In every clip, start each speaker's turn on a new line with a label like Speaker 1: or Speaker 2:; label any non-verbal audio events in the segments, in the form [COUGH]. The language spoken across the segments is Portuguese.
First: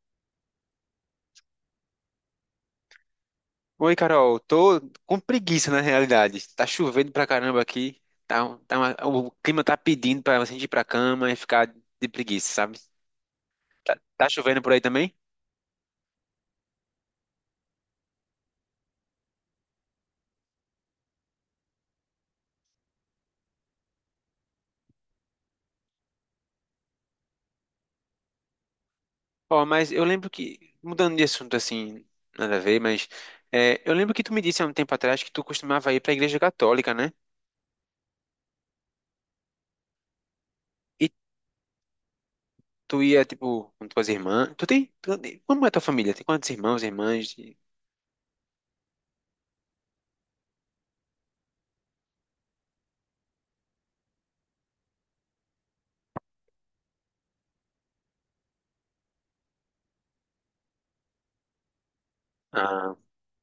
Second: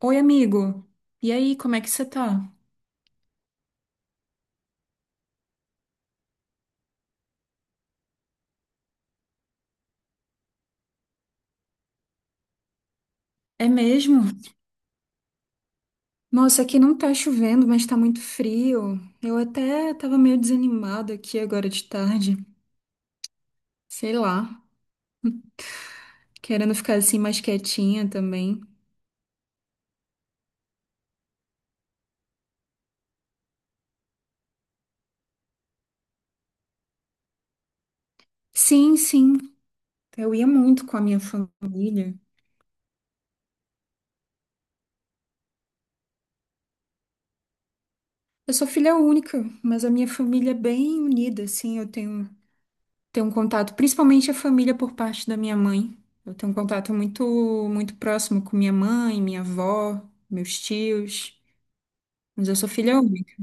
Speaker 1: Oi, amigo. E aí, como é que você tá?
Speaker 2: Oi, Carol. Tô com preguiça na realidade. Tá chovendo pra caramba aqui. Tá, o clima tá pedindo pra você ir pra cama e ficar de preguiça, sabe?
Speaker 1: É
Speaker 2: Tá,
Speaker 1: mesmo?
Speaker 2: tá chovendo por aí também?
Speaker 1: Nossa, aqui não tá chovendo, mas tá muito frio. Eu até tava meio desanimada aqui agora de tarde. Sei lá, querendo ficar assim mais quietinha também.
Speaker 2: Ó, mas eu lembro que, mudando de assunto assim, nada a ver, mas é, eu lembro que tu me disse há um tempo atrás que tu costumava ir pra igreja católica, né?
Speaker 1: Sim, sim. Eu ia muito com a
Speaker 2: E
Speaker 1: minha família.
Speaker 2: tu ia, tipo, com tuas irmãs. Como é tua família? Tem quantos irmãos, irmãs?
Speaker 1: Eu sou filha única, mas a minha família é bem unida, assim. Eu tenho um contato, principalmente a família por parte da minha mãe. Eu tenho um contato muito próximo com minha mãe, minha avó, meus tios. Mas eu sou
Speaker 2: Ah,
Speaker 1: filha única.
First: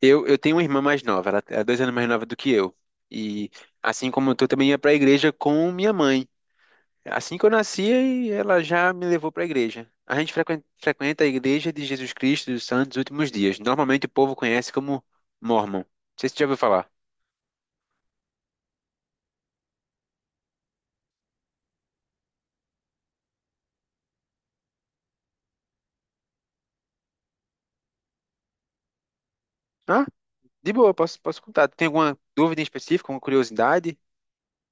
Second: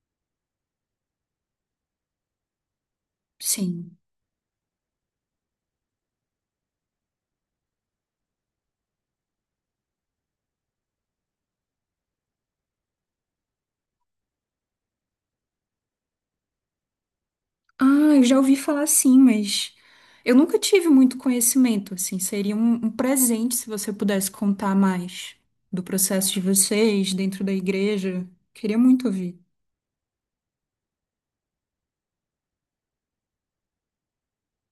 Speaker 2: eu tenho uma irmã mais nova, ela é 2 anos mais nova do que eu. E
Speaker 1: Sim.
Speaker 2: assim como eu tô, também ia pra igreja com minha mãe. Assim que eu nasci, e ela já me levou pra igreja. A gente frequenta a igreja de Jesus Cristo dos Santos dos Últimos Dias. Normalmente o povo conhece como Mormon. Não sei se você já ouviu falar.
Speaker 1: Ah, eu já ouvi falar sim, mas eu nunca tive muito conhecimento, assim. Seria um presente se você pudesse contar mais do processo de vocês dentro da igreja. Queria muito ouvir.
Speaker 2: Ah, de boa, posso contar. Tem alguma dúvida em específico, alguma curiosidade?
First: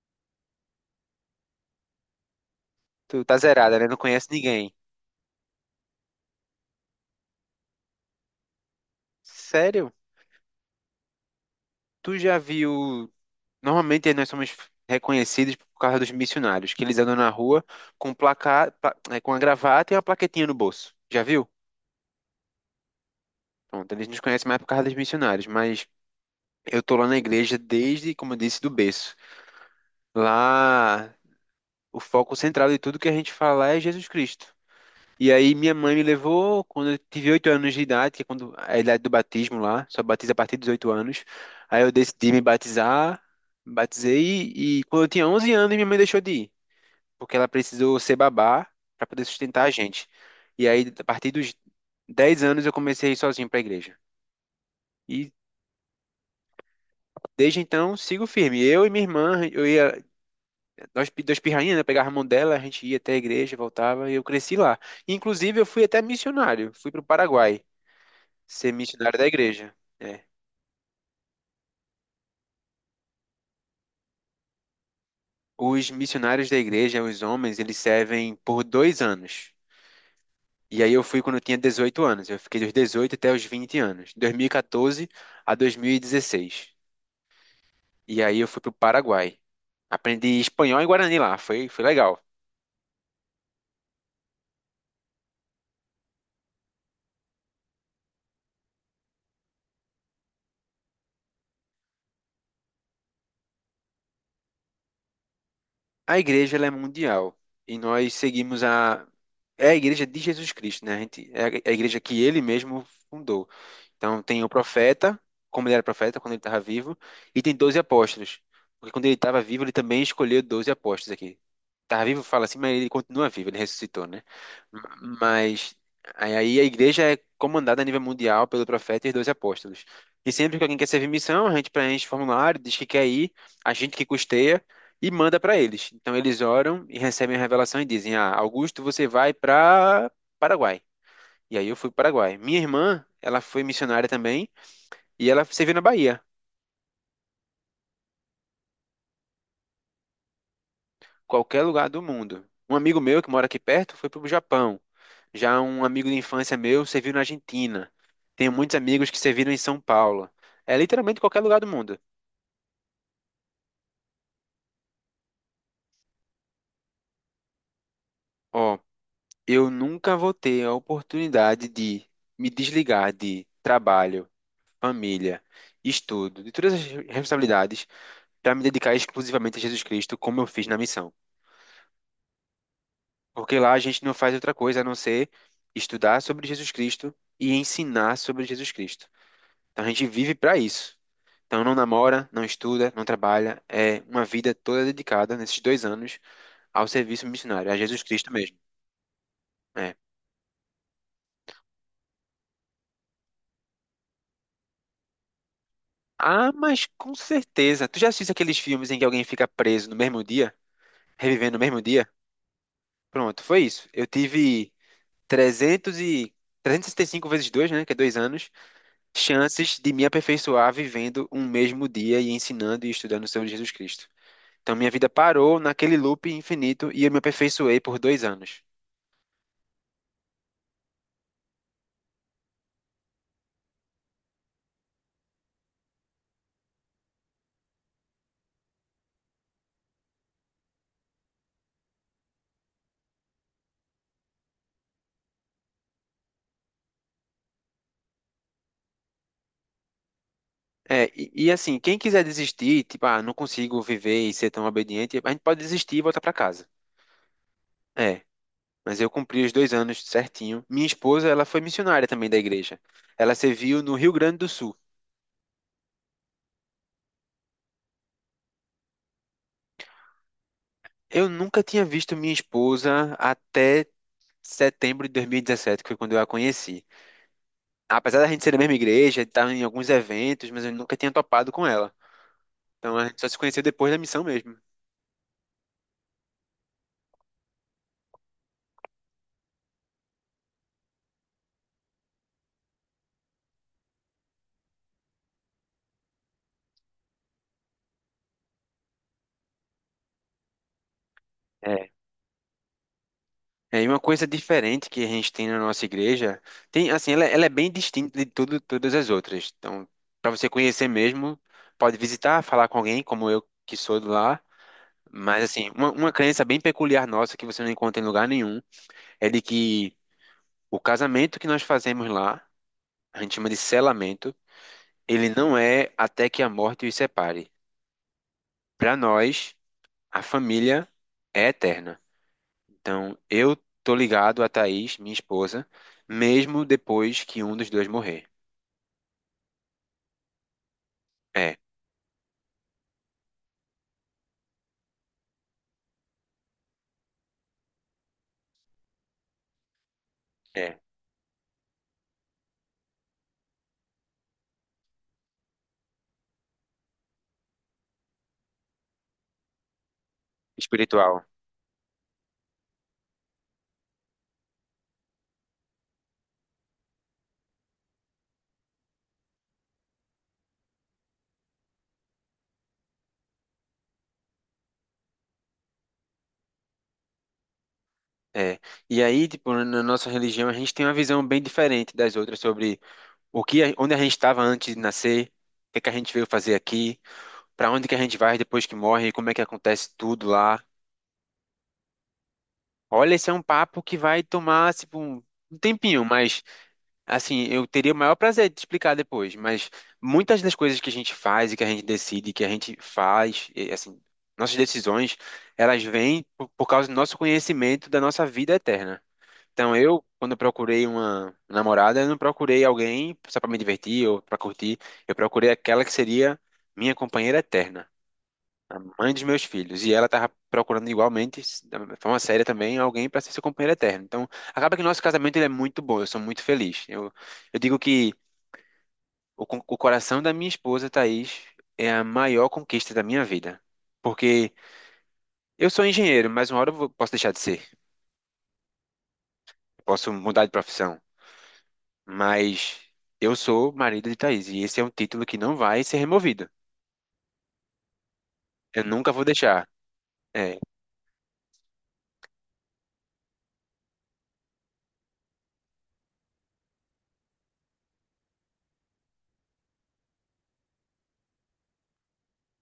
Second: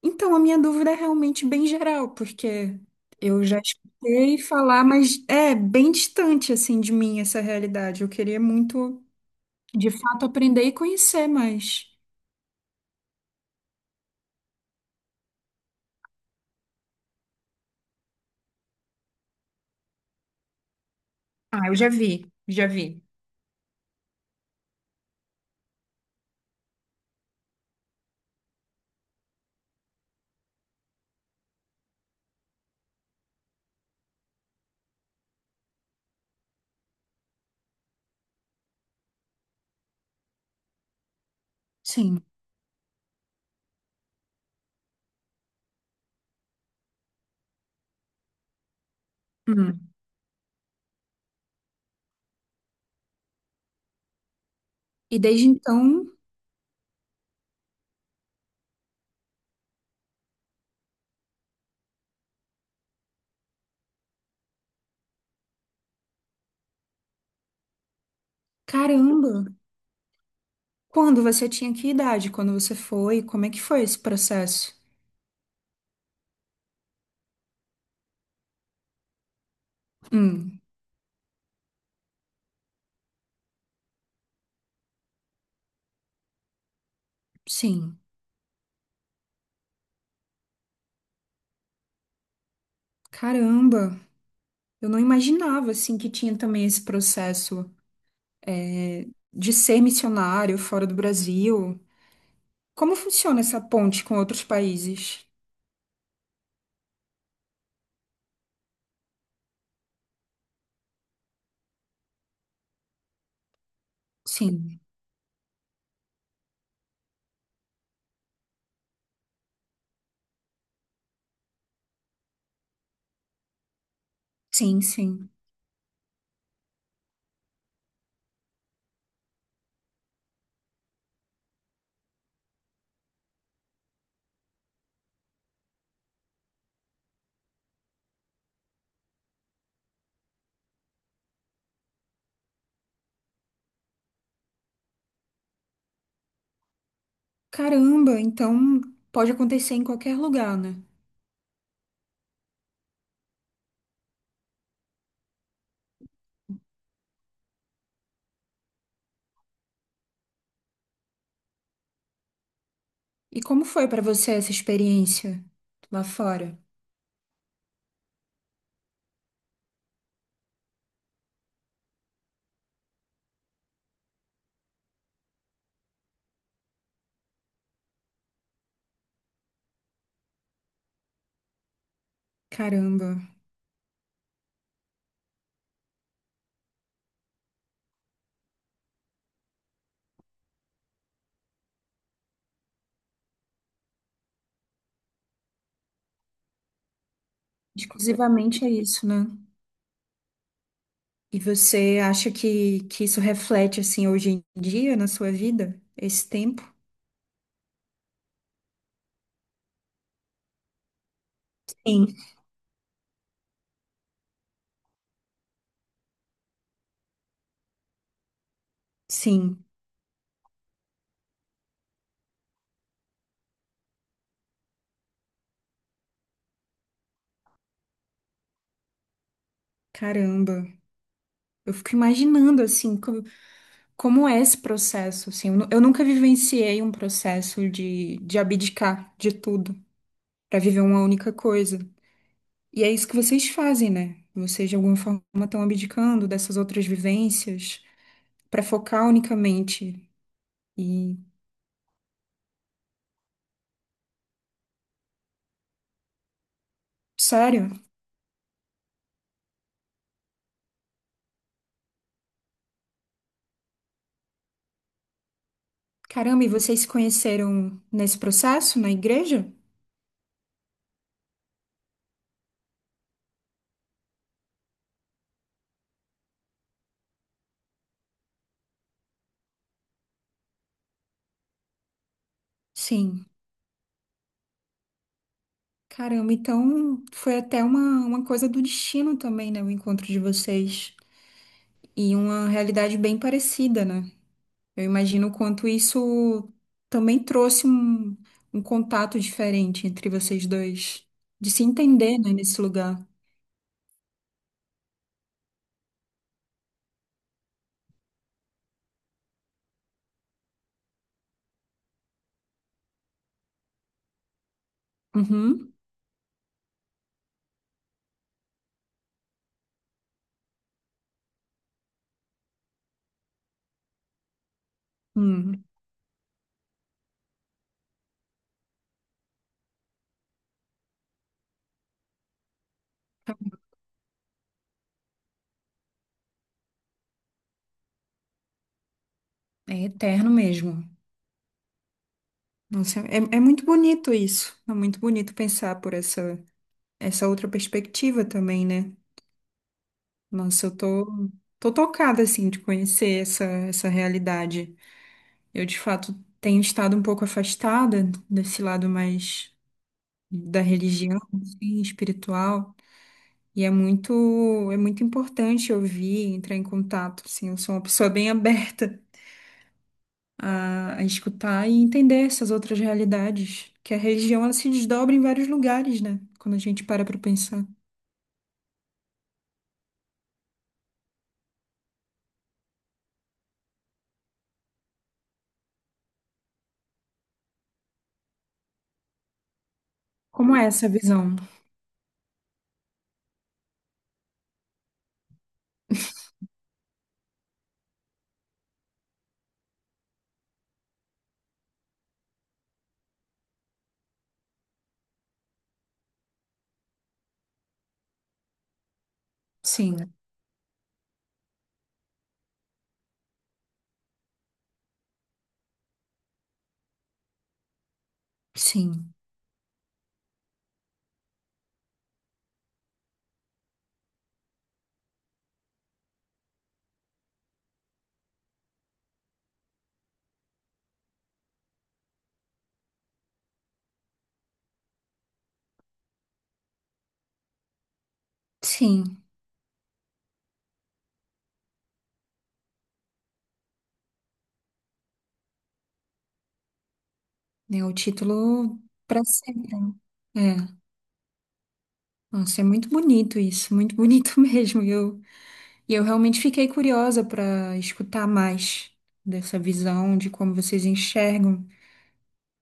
Speaker 1: Então, a minha dúvida é realmente bem geral, porque
Speaker 2: Tu tá
Speaker 1: eu já
Speaker 2: zerada, né? Não conhece
Speaker 1: escutei
Speaker 2: ninguém.
Speaker 1: falar, mas é bem distante, assim, de mim essa realidade. Eu queria muito, de
Speaker 2: Sério?
Speaker 1: fato, aprender e conhecer mais.
Speaker 2: Tu já viu? Normalmente nós somos reconhecidos por causa dos missionários, que eles andam na rua com placa, com a gravata e uma plaquetinha no bolso. Já viu?
Speaker 1: Ah, eu já vi, já vi.
Speaker 2: Pronto, eles nos conhecem mais por causa dos missionários, mas eu tô lá na igreja desde, como eu disse, do berço. Lá, o foco central de tudo que a gente fala é Jesus Cristo. E aí minha mãe me levou quando eu tive 8 anos de idade, que é quando a idade do batismo lá, só batiza a partir dos 8 anos. Aí eu
Speaker 1: Sim.
Speaker 2: decidi me batizar, batizei e quando eu tinha 11 anos minha mãe deixou de ir. Porque ela precisou ser babá para poder sustentar a
Speaker 1: Hum.
Speaker 2: gente. E aí, a partir dos 10 anos, eu comecei a ir sozinho para a igreja.
Speaker 1: E
Speaker 2: E
Speaker 1: desde então.
Speaker 2: desde então, sigo firme. Eu e minha irmã, eu ia, duas pirrainhas, né? Pegava a mão dela, a gente ia até a igreja, voltava, e eu cresci lá. Inclusive, eu fui até missionário, fui para o Paraguai ser missionário da
Speaker 1: Caramba!
Speaker 2: igreja. É.
Speaker 1: Quando você tinha que idade? Quando você foi? Como é que foi esse processo?
Speaker 2: Os missionários da igreja, os homens, eles servem por 2 anos.
Speaker 1: Hum,
Speaker 2: E aí eu fui quando eu tinha 18 anos. Eu fiquei dos 18 até os 20 anos, 2014 a 2016.
Speaker 1: sim.
Speaker 2: E aí eu fui pro Paraguai. Aprendi espanhol e guarani lá, foi legal.
Speaker 1: Caramba! Eu não imaginava, assim, que tinha também esse processo é, de ser missionário fora do Brasil. Como funciona essa ponte com outros países?
Speaker 2: A igreja ela é mundial e nós seguimos a é a igreja de Jesus Cristo, né? A gente, é a igreja que ele mesmo fundou. Então tem o
Speaker 1: Sim,
Speaker 2: profeta, como ele era profeta quando ele estava vivo, e tem 12 apóstolos. Porque quando ele estava vivo, ele também escolheu 12 apóstolos aqui. Estava vivo, fala assim, mas ele continua vivo, ele ressuscitou, né?
Speaker 1: sim,
Speaker 2: M-
Speaker 1: sim.
Speaker 2: Mas aí a igreja é comandada a nível mundial pelo profeta e os 12 apóstolos. E sempre que alguém quer servir missão, a gente preenche o formulário, diz que quer ir, a gente que custeia e manda para eles. Então eles oram e recebem a revelação e dizem: Ah, Augusto, você vai para Paraguai. E aí eu fui para o Paraguai. Minha irmã, ela foi missionária também e ela serviu na Bahia,
Speaker 1: Caramba, então pode acontecer em qualquer lugar, né?
Speaker 2: qualquer lugar do mundo. Um amigo meu que mora aqui perto foi para o Japão. Já um amigo de infância meu serviu na Argentina. Tenho muitos amigos que serviram em São Paulo. É literalmente qualquer lugar do mundo.
Speaker 1: E como foi para você essa experiência lá fora?
Speaker 2: Ó, eu nunca vou ter a oportunidade de me desligar de trabalho, família, estudo, de todas as responsabilidades para me dedicar exclusivamente a Jesus Cristo, como eu fiz na missão.
Speaker 1: Caramba,
Speaker 2: Porque lá a gente não faz outra coisa a não ser estudar sobre Jesus Cristo e ensinar sobre Jesus Cristo. Então a gente vive para isso. Então não namora, não estuda, não trabalha. É uma vida toda dedicada nesses 2 anos ao serviço missionário, a Jesus Cristo mesmo.
Speaker 1: exclusivamente é isso, né?
Speaker 2: É.
Speaker 1: E você acha que isso reflete, assim, hoje em dia na sua vida? Esse
Speaker 2: Ah,
Speaker 1: tempo?
Speaker 2: mas com certeza. Tu já assiste aqueles filmes em que alguém fica preso no mesmo dia, revivendo no mesmo dia?
Speaker 1: Sim.
Speaker 2: Pronto, foi isso. Eu tive 300 e... 365 vezes 2, né? Que é 2 anos.
Speaker 1: Sim,
Speaker 2: Chances de me aperfeiçoar vivendo um mesmo dia e ensinando e estudando sobre Jesus Cristo. Então, minha vida parou naquele loop infinito e eu me aperfeiçoei por 2 anos.
Speaker 1: caramba. Eu fico imaginando, assim, como é esse processo, assim. Eu nunca vivenciei um processo de abdicar de tudo para viver uma única coisa. E é isso que vocês fazem, né? Vocês, de alguma forma, estão abdicando dessas outras vivências para focar unicamente.
Speaker 2: É,
Speaker 1: E,
Speaker 2: e assim, quem quiser desistir, tipo, ah, não consigo viver e ser tão obediente, a gente pode desistir e voltar para casa.
Speaker 1: sério,
Speaker 2: É, mas eu cumpri os 2 anos certinho. Minha esposa, ela foi missionária também da igreja. Ela serviu no Rio Grande do Sul.
Speaker 1: caramba, e vocês se conheceram nesse processo, na igreja?
Speaker 2: Eu nunca tinha visto minha esposa até setembro de 2017, que foi quando eu a conheci. Apesar da gente ser da mesma igreja, estar em alguns eventos, mas eu nunca tinha topado com ela. Então a gente
Speaker 1: Sim.
Speaker 2: só se conheceu depois da missão mesmo.
Speaker 1: Caramba, então foi até uma coisa do destino também, né? O encontro de vocês. E uma realidade bem parecida, né? Eu imagino o quanto isso também trouxe um contato diferente entre vocês dois. De se
Speaker 2: É.
Speaker 1: entender, né, nesse lugar.
Speaker 2: É, e uma coisa diferente que a gente tem na nossa igreja, tem assim, ela é bem distinta de tudo, todas as outras. Então, para você conhecer mesmo, pode visitar, falar com alguém, como eu que sou de lá. Mas assim,
Speaker 1: Uhum.
Speaker 2: uma crença bem peculiar nossa que você não encontra em lugar nenhum é de que o casamento que nós fazemos lá, a gente chama de selamento, ele não
Speaker 1: Hum,
Speaker 2: é até que a morte os separe. Para nós, a família é eterna. Então, eu tô ligado a Thaís, minha esposa, mesmo depois que um dos dois morrer.
Speaker 1: é eterno mesmo.
Speaker 2: É,
Speaker 1: Nossa, é muito bonito isso. É muito bonito pensar por essa outra perspectiva também, né? Nossa,
Speaker 2: é.
Speaker 1: tô tocada, assim, de conhecer essa realidade. Eu, de fato, tenho estado um pouco afastada desse lado mais da religião,
Speaker 2: Espiritual.
Speaker 1: assim, espiritual. E é muito importante ouvir, entrar em contato, assim. Eu sou uma pessoa bem [LAUGHS] aberta a escutar e entender essas outras realidades. Que a religião, ela se desdobra em vários lugares, né? Quando a gente para pra pensar.
Speaker 2: É. E aí, tipo, na nossa religião, a gente tem uma visão bem diferente das outras sobre o que, onde a gente estava antes de nascer, o que é que a gente veio fazer aqui, para onde que a gente vai depois que morre, como é que acontece tudo
Speaker 1: Como
Speaker 2: lá.
Speaker 1: é essa visão?
Speaker 2: Olha, esse é um papo que vai tomar, tipo, um tempinho, mas assim, eu teria o maior prazer de te explicar depois, mas muitas das coisas que a gente faz e que a gente decide, que a gente faz, e, assim, nossas decisões, elas vêm por causa do nosso conhecimento da nossa vida eterna. Então, eu,
Speaker 1: Sim,
Speaker 2: quando eu procurei uma namorada, eu não procurei alguém só para me divertir ou para curtir, eu procurei aquela que seria minha companheira eterna mãe
Speaker 1: sim,
Speaker 2: dos meus filhos, e ela tava procurando igualmente, da mesma forma séria também, alguém para ser seu companheiro eterno. Então, acaba que nosso casamento ele é muito bom, eu sou muito feliz. Eu digo que o coração da minha esposa, Thaís, é a maior conquista da minha vida. Porque eu sou engenheiro, mas uma hora posso deixar de ser,
Speaker 1: sim.
Speaker 2: posso mudar de profissão, mas eu sou marido de Thaís, e esse é um título que não vai ser removido.
Speaker 1: É o título
Speaker 2: Eu nunca
Speaker 1: para
Speaker 2: vou deixar.
Speaker 1: sempre. É,
Speaker 2: É.
Speaker 1: nossa, é muito bonito isso, muito bonito [LAUGHS] mesmo. E eu realmente fiquei curiosa para escutar mais dessa visão de como vocês enxergam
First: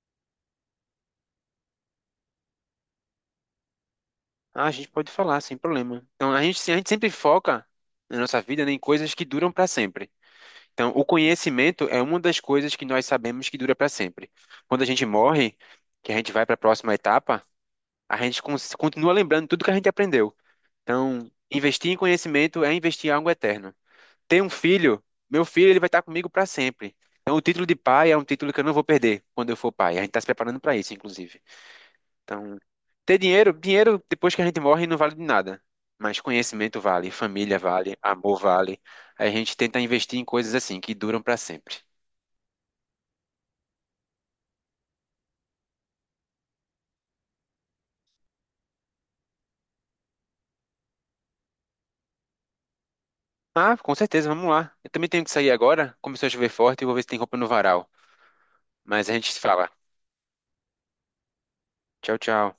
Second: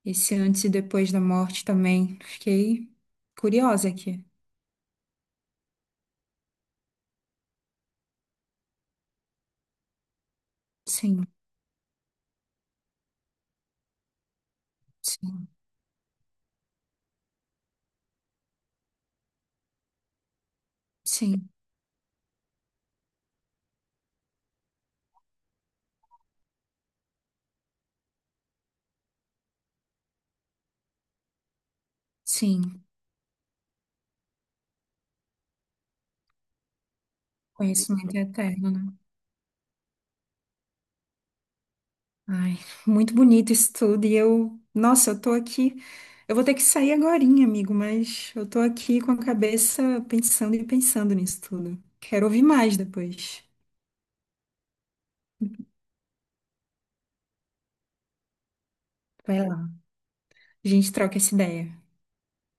Speaker 1: esse antes e depois da morte também. Fiquei curiosa aqui.
Speaker 2: Ah, a gente pode falar sem problema. Então, a gente sempre foca na nossa vida né, em coisas que duram para sempre. Então, o
Speaker 1: Sim,
Speaker 2: conhecimento é uma das coisas que nós sabemos que dura para sempre. Quando a gente
Speaker 1: sim,
Speaker 2: morre, que a gente vai para a próxima etapa, a gente continua lembrando tudo que a gente aprendeu. Então,
Speaker 1: sim,
Speaker 2: investir em conhecimento é investir em algo eterno. Ter um filho, meu filho, ele vai estar comigo para sempre. Então, o título de pai é um título que eu não vou perder quando eu for pai. A gente está se preparando para isso, inclusive. Então,
Speaker 1: sim.
Speaker 2: ter dinheiro, dinheiro depois que a gente morre não vale de nada. Mas conhecimento vale, família vale,
Speaker 1: Conhecimento
Speaker 2: amor vale.
Speaker 1: eterno.
Speaker 2: Aí a gente tenta investir em coisas assim que duram pra sempre.
Speaker 1: Ai, muito bonito isso tudo. E eu, nossa, eu tô aqui. Eu vou ter que sair agorinha, amigo, mas eu tô aqui com a cabeça pensando e pensando nisso tudo. Quero ouvir mais depois.
Speaker 2: Ah, com certeza, vamos lá. Eu também tenho que sair agora. Começou a chover forte e vou ver se tem roupa no varal. Mas a gente
Speaker 1: Vai
Speaker 2: se fala.
Speaker 1: lá, a gente troca essa ideia.
Speaker 2: Tchau, tchau.